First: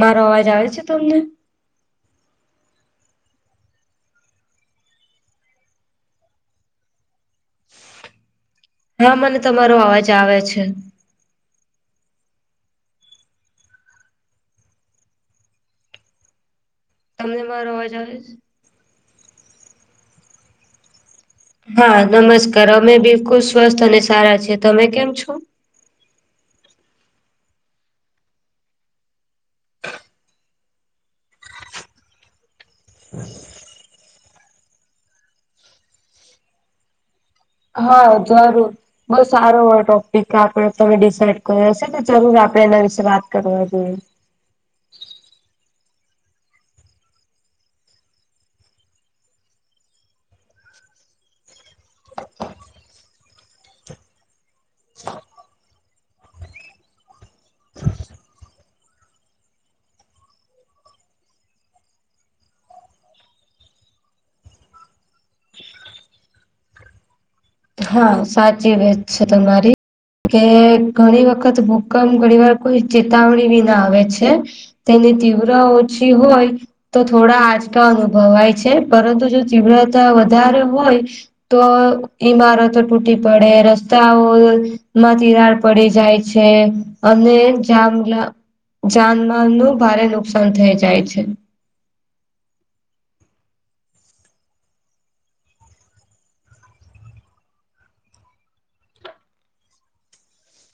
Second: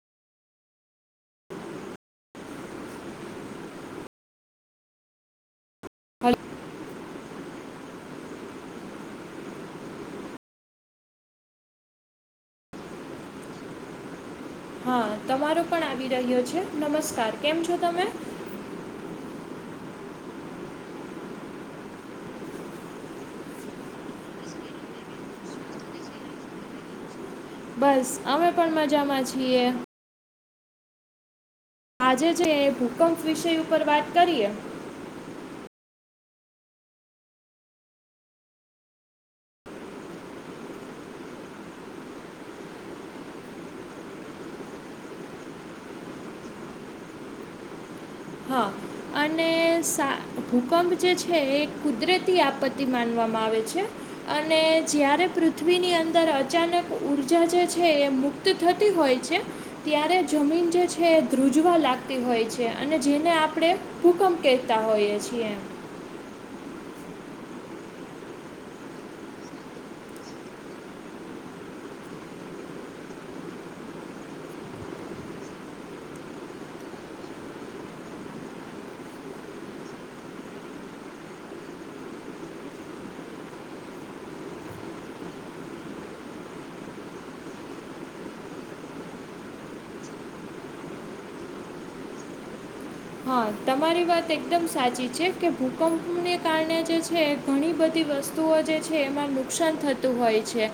મારો અવાજ આવે છે તમને? હલો. હા મને તમારો અવાજ આવે છે. હા તમારો પણ આવી રહ્યો છે નમસ્કાર તમને કેમ મારો છો અવાજ તમે? આવે છે? હા નમસ્કાર અમે બિલકુલ સ્વસ્થ અને સારા છે. તમે કેમ છો? બસ અમે પણ મજામાં છીએ. આજે જે ભૂકંપ વિષય ઉપર વાત કરીએ. હા જરૂર બઉ સારો હો ટોપિક આપડે તમે ડિસાઇડ કર હશે તો જરૂર આપડે એના વિશે વાત કરવા જઈએ. હા અને સા ભૂકંપ જે છે એ કુદરતી આપ માનવામાં આવે છે અને જ્યારે પૃથ્વીની અંદર અચાનક ઉર્જા જે છે એ મુક્ત થતી હોય છે. ત્યારે જમીન જે છે એ ધ્રુજવા લાગતી હોય છે. અને જે ને આપણે ભૂકંપ કહેતા હોઈએ છીએ એ. હા સાચી વત છે તમારી. કે ઘણી ભૂકંપ ઘણી વાર કોઈ ચેતાવણી વિ ના આવે છે. તેને તીવ્ર ઓછી હોય. તો થોડા આંચકા અનુભવાય છે પરંતુ જો તીવ્રતા વધારે હોય. તો ઈમારતો તૂટી પડે, રસ્તાઓ તિરાડ પડી જાય, અને જામલા જાનમાલ નું ભારે નુકસાન થઈ જાય છે. હા તમારી વાત એકદમ સાચી છે કે ભૂકંપને કારણે જે છે. ઘણી બધી વસ્તુઓ જે છે એમાં નુકસાન થતું હોય છે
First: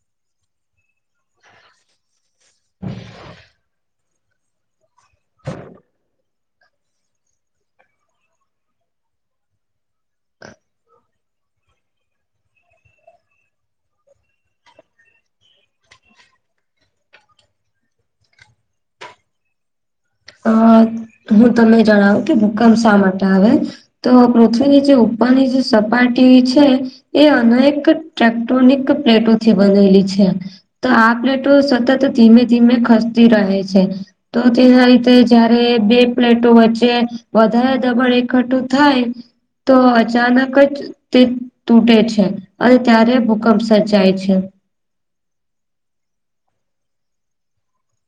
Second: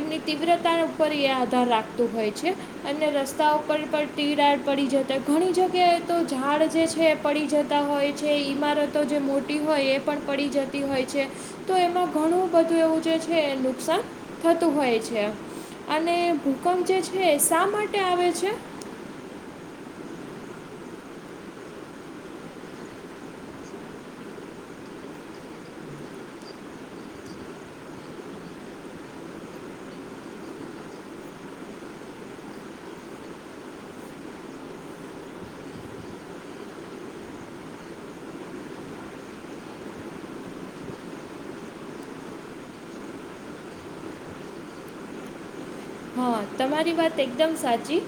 એમની તીવ્રતા. ઉપ એ આધાર રાખતું હોય. અને ઉપર પણ તીરાડ પડી જતા ઘણી જગ્યાએ તો ઝાડ જે છે એ પડી જતા હોય છે. ઈમારતો જે મોટી હોય એ પણ પડી જતી હોય છે. તો એમાં ઘણું બધું એવું જે છે નુકસાન, થતું હોય છે અને ભૂકંપ જે છે શા માટે આવે છે? અ હું તમને જણાવું કે ભૂકંપ શા માટે આવે. તો પૃથ્વીની જે ઉપરની જે સપાટી છે. એ અનેક ટ્રેકટોનિક પ્લેટો થી બનેલી છે. તો આ પ્લેટો સતત ધીમે ધીમે ખસતી રહે છે, તો તેના જયારે બે પ્લેટો વચ્ચે વધારે દબાણ એકઠું થાય. તો અચાનક જ. તે તૂટે છે, અને ત્યારે ભૂકંપ સર્જાય છે. હા તમારી વાત એકદમ સાચી.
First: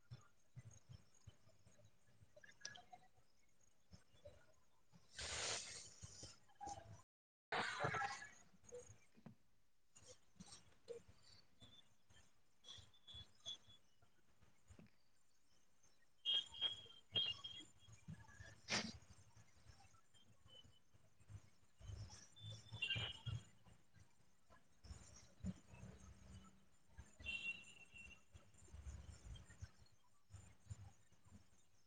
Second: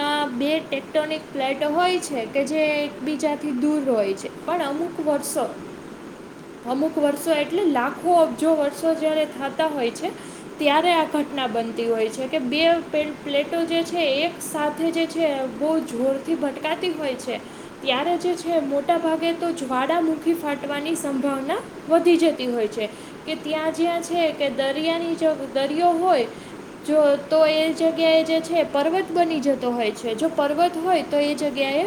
આ ટેક્ટોનિક ફ્લેટ હોય છે, કે જે એકબીજાથી દૂર હોય છે. પણ અમુક વર્ષો. [inaudible] અમુક વર્ષો એટલે લાખો અબજો વર્ષો જયારે થાતા હોય છે. ત્યારે આ ઘટના બનતી હોય છે. કે બે પ પ્લેટો જે છે એક સાથે જે છે, બહુ જોરથી ભટકાતી હોય છે. ત્યારે જે છે, મોટા ભાગે તો જ્વાળાામુખી ફાટવાની સંભાવના વધી જતી હોય છે, કે ત્યાં જ્યાં છે, કે દરિયાની જો દરિયો હોય જો તો એ જગ્યાએ જે છે પર્વત બની જતો હોય છે જો પર્વત તો એ જગ્યાએ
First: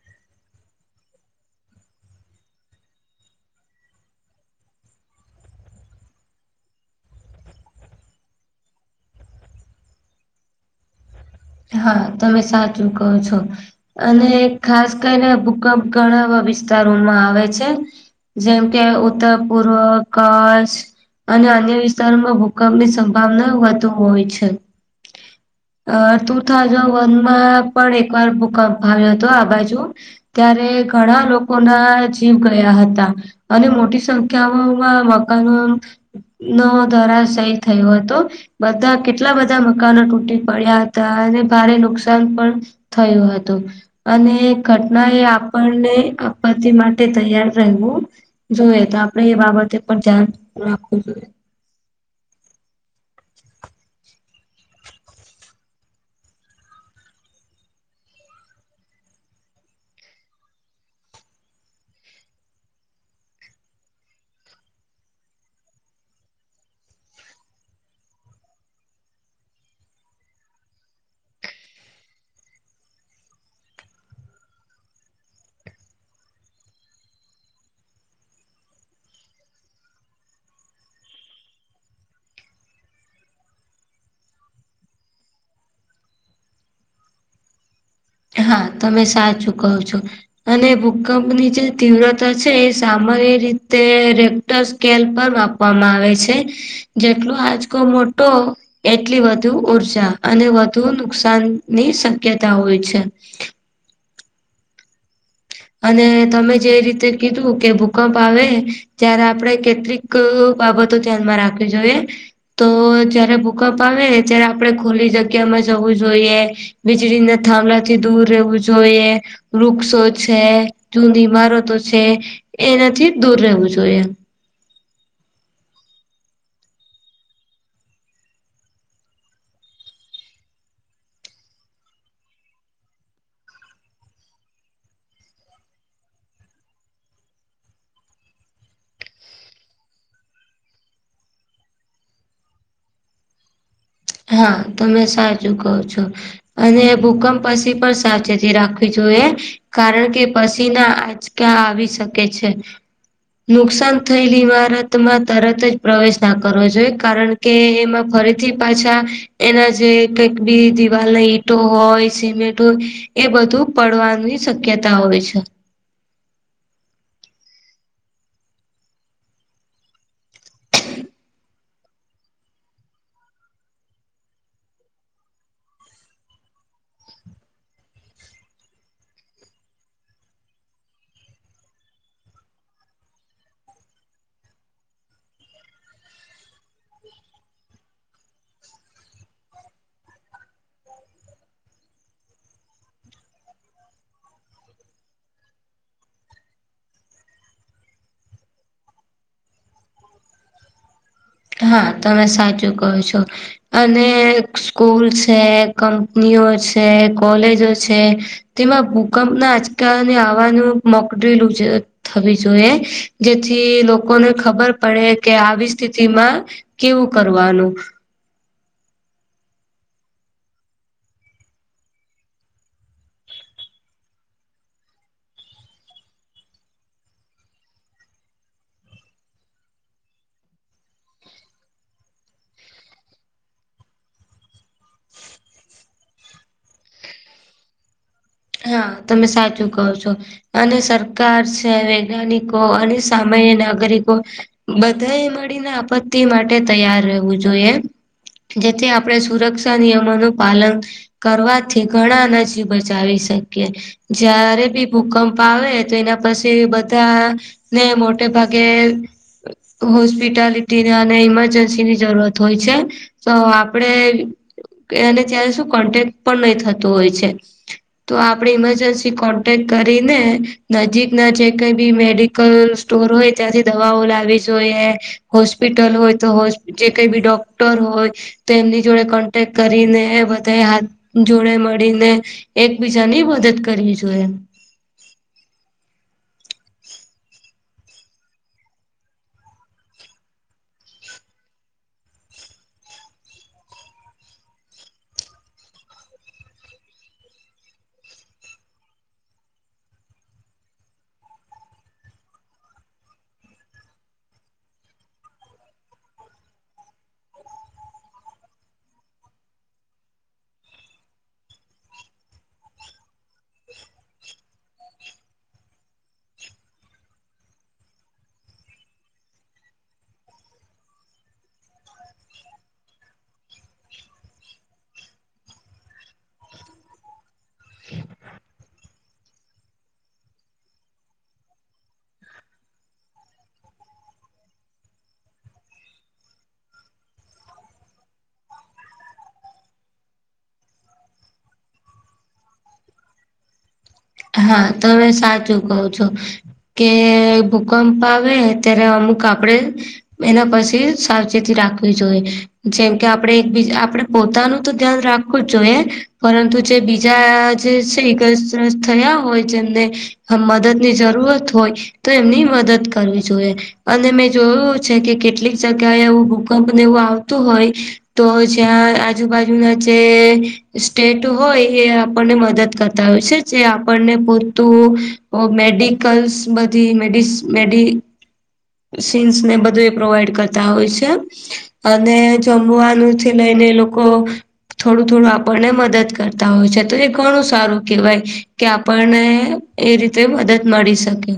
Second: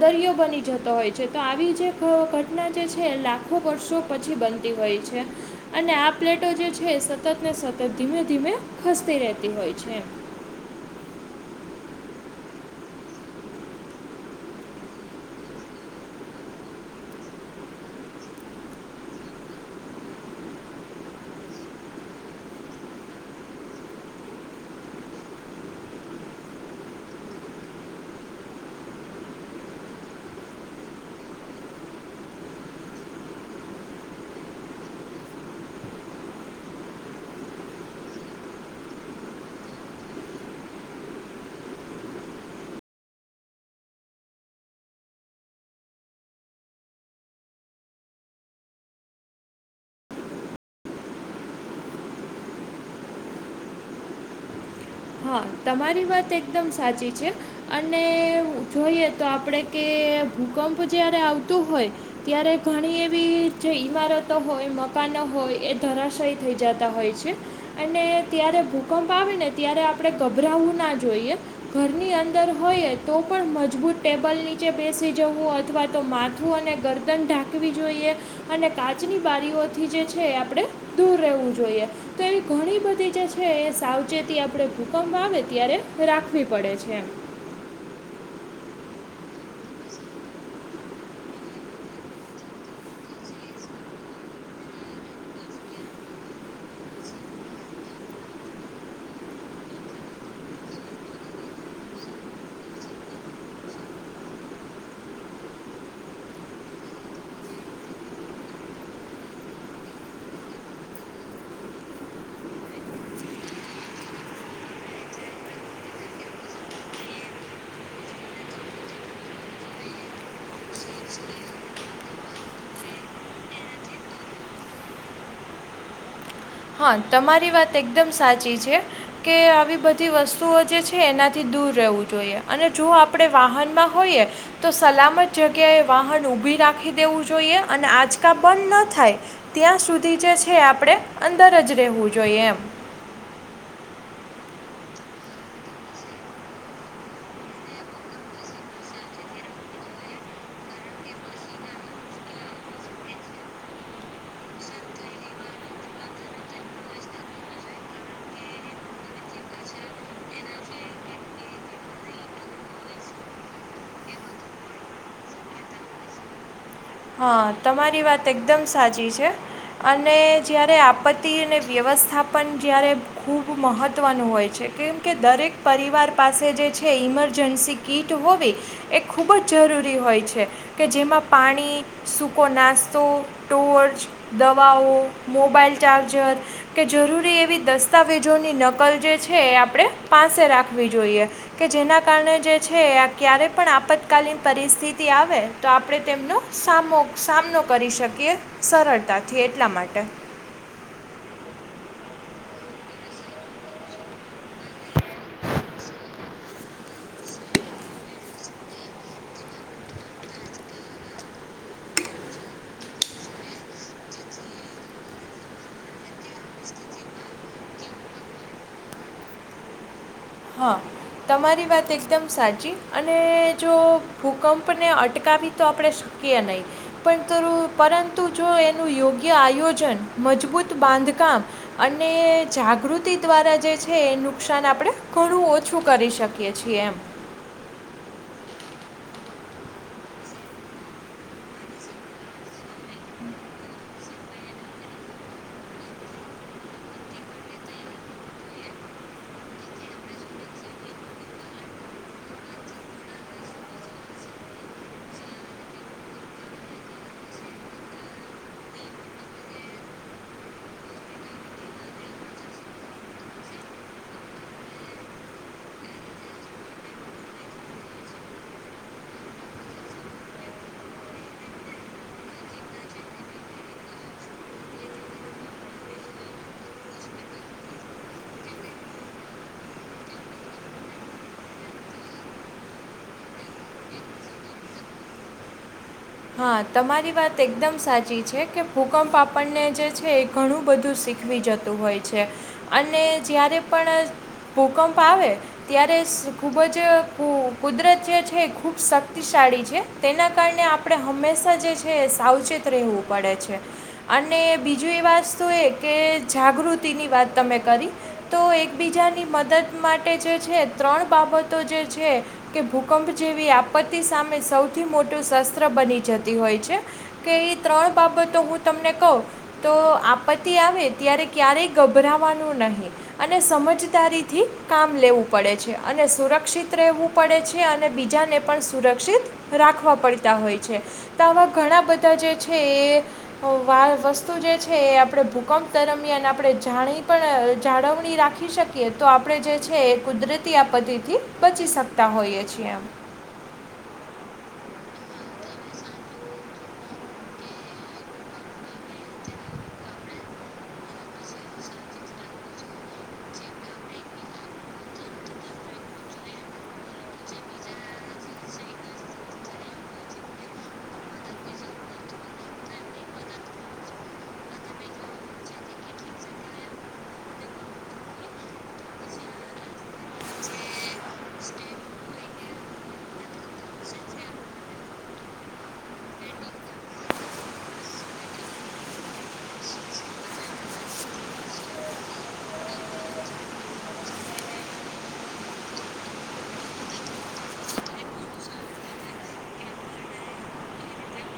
દરિયો બની જતો હોય છે, તો આવી જે ઘટના જે છે લાખો વર્ષો પછી બનતી હોય છે. અને આ પ્લેટો જે છે, સતત સતત ધીમે ખસતી રહેતી હોય છે એમ. હા તમે સાચું કહો છો. અને ખાસ કરીને ભૂકંપ ઘણા વિસ્તારોમાં આવે છે. જેમ કે ઉત્તર પૂર્વ કચ્છ અને અન્ય વિસ્તારોમાં ભૂકંપની સંભાવના વધુ હોય છે. અ ટુ થાઉઝન્ડ વનમાં પણ એકવાર પણ એક વાર ભૂંકપ આવ્યો હતો આ બાજુ ત્યારે ઘણા લોકો ના જીવ ગયા હતા. અને મોટી સંખ્યાઓમાં મકાન નવો ધરાશાયી થયો હતો. બધા કેટલા બધા મકાનો તૂટી પડ્યા હતા. અને ભારે નુકસાન પણ થયું હતું. અને ઘટના એ આપણને આપત્તિ માટે તૈયાર રેહવું જોઈએ તો આપણે એ બાબતે પણ ધ્યાન રાખવું જોઈએ. હા તમારી વાત એકદમ સાચી છે. અને જોઈએ તો આપડે કે ભૂકંપ જયારે આવતો હોય ત્યારે ઘણી એવી જે ઈમારતો હોય મકાનો હોય એ ધરાશાયી થઈ જતા હોય છે. અને ત્યારે ભૂકંપ આવે ને ત્યારે આપણે ગભરાવું ના જોઈએ. ઘરની અંદર હોય તો પણ મજબૂત ટેબલ નીચે બેસી જવું અથવા તો મા થું અને ગરદન ઢાખવી જોયે. અને કાચની બારીઓથી જે છે એ આપણેે દૂર રહેવું જોઈએ. તો એવી ઘણી બધી જે છે એ સાવચેતી આપણે ભૂકંપ આવે ત્યારે રાખવી પડે છે. હા તમે સાચું કહો છો. અને ભૂકંપની જે તીવ્રતા છે એ સામાન્ય રીતે સ્કેલ પર માપવામાં આવે છે જેટલો આચકો મોટો એટલી વધુ ઊર્જા અને વધુ નુકસાનની શક્યતા હોય છે. [inaudible] અને તમે જે રીતે કીધું કે ભૂકંપ આવે ત્યારે આપણે કેટલીક બાબતો ધ્યાનમાં રાખવી જોઈએ. તો જ્યારે ભૂકંપ આવે ત્યારે આપણેે ખુલી જગ્યામાં જવું જોઈએ. વીજળીના થાંભલાથી દૂર રહેવું જોઈએ વૃક્ષો છે જુની ઇમારતો છે એનાથી દૂર રહેવું જોઈએ. હા તમારી એકદમ સાચી છે. કે આવી બધી વસ્તુઓ જે છે એનાથી દૂર રહેવું જોઈએ અને જો આપણે વાહનમાં હોઈએ તો સલામત જગ્યાએ વાહન ઊભી રાખી દેવું જોઈએ અને આંચકા બંધ ના થાય ત્યાં સુધી જે છે આપણે અંદર જ રહેવું જોઈએ એમ. હા તમે સાચું કહો છો. અને ભૂકંપ પછી પણ સાવચેતી રાખવી જોઈએ. કારણ કે પસીના આંચકા આવી શકે છે. નુકસાન થયેલી ઈમારતમાં તરત જ પ્રવેશ ના કરવો જોઈએ. કારણ કે એમાં ફરીથી પાછા એના જે કંઈક બી દિવાલ ના ઈટો હોય, સિમેન્ટ હોય એ બધું પડવાની શક્યતા હોય છે. હા તમારી વાત એકદમ સાચી છે. અને જ્યારે આપત્તિ અને વ્યવસ્થાપન જ્યારે ખૂબ મહત્ત્વનું હોય છે, કેમ કે દરેક પરિવાર પાસે જે છે એ ઇમરજન્સી કીટ હોવી એ ખૂબ જ જરૂરી હોય છે. કે જેમાં પાણી સૂકો નાસ્તો, ટોર્ચ, દવાઓ, મોબાઈલ ચાર્જર કે જરૂરી એવી દસ્તાવેજોની નકલ જે છે એ આપણે પાસે રાખવી જોઈએ. કે જેના કારણે જે છે, આ ક્યારે પણ આપતકાલીન પરિસ્થિતિ આવે તો આપણે તેમનું સામો સામનો કરી શકીએ સરળતાથી એટલા માટે. હા, તમે સાચું કહો છો. અને સ્કૂલ છે, કંપનીઓ છે, કોલેજો છે તેમાં ભૂકંપના આંચકા ને આવવાનું મોક [unintelligible] થવી જોઈએ. જેથી લોકોને ખબર પડે કે આવી સ્થિતિમાં કેવું કરવાનું. હા. તમારી વાત એકદમ સાચી. અને જો ભૂકંપને અટકાવી તો આપણે શ કીએ નહીં. પંતરુ પરંતુ જો એનું યોગ્ય આયોજન, મજબૂત બાંધકામ અને જાગૃતિ દ્વારા જે છે એ નુકસાન આપણેે ઘણું ઓછું કરી શકીએ છીએ એમ. હા. તમે સાચું કહો છો. અને સરકાર છે, વૈજ્ઞાનિકો અને સામાન્ય નાગરિકો બધાએ મળીને આપત્તિ માટે તૈયાર રહેવું જોઈએ. જેથી આપણે સુરક્ષા નિયમોનું પાલન કરવાથી ઘણાના જીવ બચાવી શ કીએ. જયારે બી ભૂકંપ આવે તો એના પછી બધા ને મોટે ભાગે હોસ્પિટાલિટીને અને ઈમરજન્સી ની જરૂરત હોય છે. તો આપણે એને ત્યારે શું કોન્ટેક્ટ પણ નહી થતું હોય છે. તો આપણે ઈમરજન્સી કોન્ટેક કરીને નજીક-નજીક કાંઈ બી મેડિકલ્સ સ્ટોર હોય ત્યાંથી દવાઓ લાવવી જોઈએ. હોસ્પિટલ હોય તો હોસ જે કંઈ બી ડોક્ટર હોય તો એમની જોડે કોન્ટેક્ટ કરીને બધાઈ હાથ જોડે મળીને એક બીજા ની મદદ કરવી જોઈએ. હા, તમારી વાત એકદમ સાચી છે, કે ભૂકંપ આપણને જે છે એ ઘણું બધું શીખ ખવી જતું હોય છે. અને જ્યારે પણ ભૂકંપ આવે ત્યારે સ ખૂબ જ કુ કુદરત જે છે એ ખૂબ શક્તિશાળી છે, તેના કારણે આપ પણે હંમેશા જે છે એ સાવચેત રહેવું પડે છે. અને બીજું એ વાસ્તુ એ કે જાગૃતિની વાત તમે કરી. તો એકબીજાની મદદ માટે જે છે, ત્રણ બાબતો જે છે કે ભૂકંપ જેવી આપત્તિ સામે સૌથી મોટું શસ્ત્ર બની જતી હોય છે. કે ઈ ત્રણ બાબતો હું તમને કહું તો આપત્તિ આવે ત્યારે ક્યારેય ગભરાવાનું નહીં. અને સમજદારીથી કામ લેવું પડે છે. અને સુરક્ષિત રહેવું પડે છે, અને બીજાને પણ સુરક્ષિત રાખવા પડ તા હોય છે. તો આવા ઘણા બધા જે છે એ વા વસ્તુ જે છે એ આપણે ભૂકંપ દરમિયાન આપણે જાણી પણ જાળવણી રાખી શકીએ, તો આપણે જે છે એ કુદરતી આપત્તિથી બચી શકતા હોઈએ છીએ એમ. હા. તમે સાચું કહો છો. કે ભૂકંપ આવે ત્યારે અમુક આપણે એના પછી સાવચેતી રાખવી જોઈએ. જેમ કે આપણે એક બીજા આપણે પોતાનું તો ધ્યાન રાખવું જ જોઈએ. પરંતુ જે બીજા જે છે ઈજાગ્રસ્ત થયા હોય જેમને અહ મદદની જરૂરત હોય, તો એમની મદદ કરવી જોઈએ. અને મેં જોયું છે કે કેટલીક જગ્યાએ એવું ભૂકંપને એવું આવતું હોય તો જ્યાં આજુબાજુના જે સ્ટેટ હોય એ આપણને મદદ કરતા હોય છે. જે આપણને પુરતું મેડિકલ્સ બધી મેડિસ મેડિ સીન્સ ને એ બધું એ પ્રોવાઈડ કરતા હોય છે. અને જમવાનું થી લઈને લોકો થોડું-થોડું આપણને મદદ કરતા હોય છે. તો એ ઘણું સારું કહેવાય. કે આપણને એ રીતે મદદ મળી શકે.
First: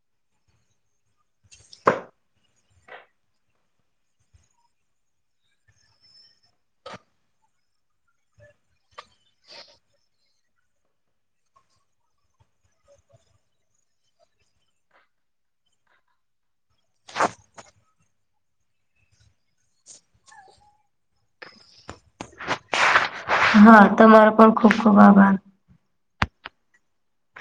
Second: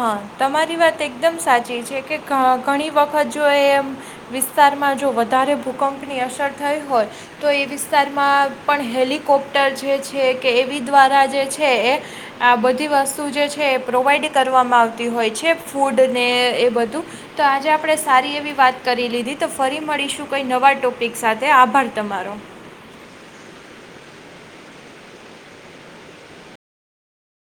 હા. તમારી વાત એકદમ સાચી છે કે ઘ ઘણી વખત જો એમ વિસ્તારમાં જો વધારે ભૂકંપની અસર થઈ હોય તો ઈ વિસ્તારમાં પણ હેલિકોપ્ટર જે છે કે એવી દ્વારા જે છે એ આ બધી વસ્તુ જે છે એ પ્રોવાઈડ કરવામાં આવતી હોય છે, ફૂડ ને એ બધું. તો આજે આપણે સારી એવી વાત કરી લીધી. તો ફરી મળીશું કોઈ નવા ટોપિક સાથે. આભાર તમારો. હા. તમારો પણ ખુબ-ખુબ આભાર.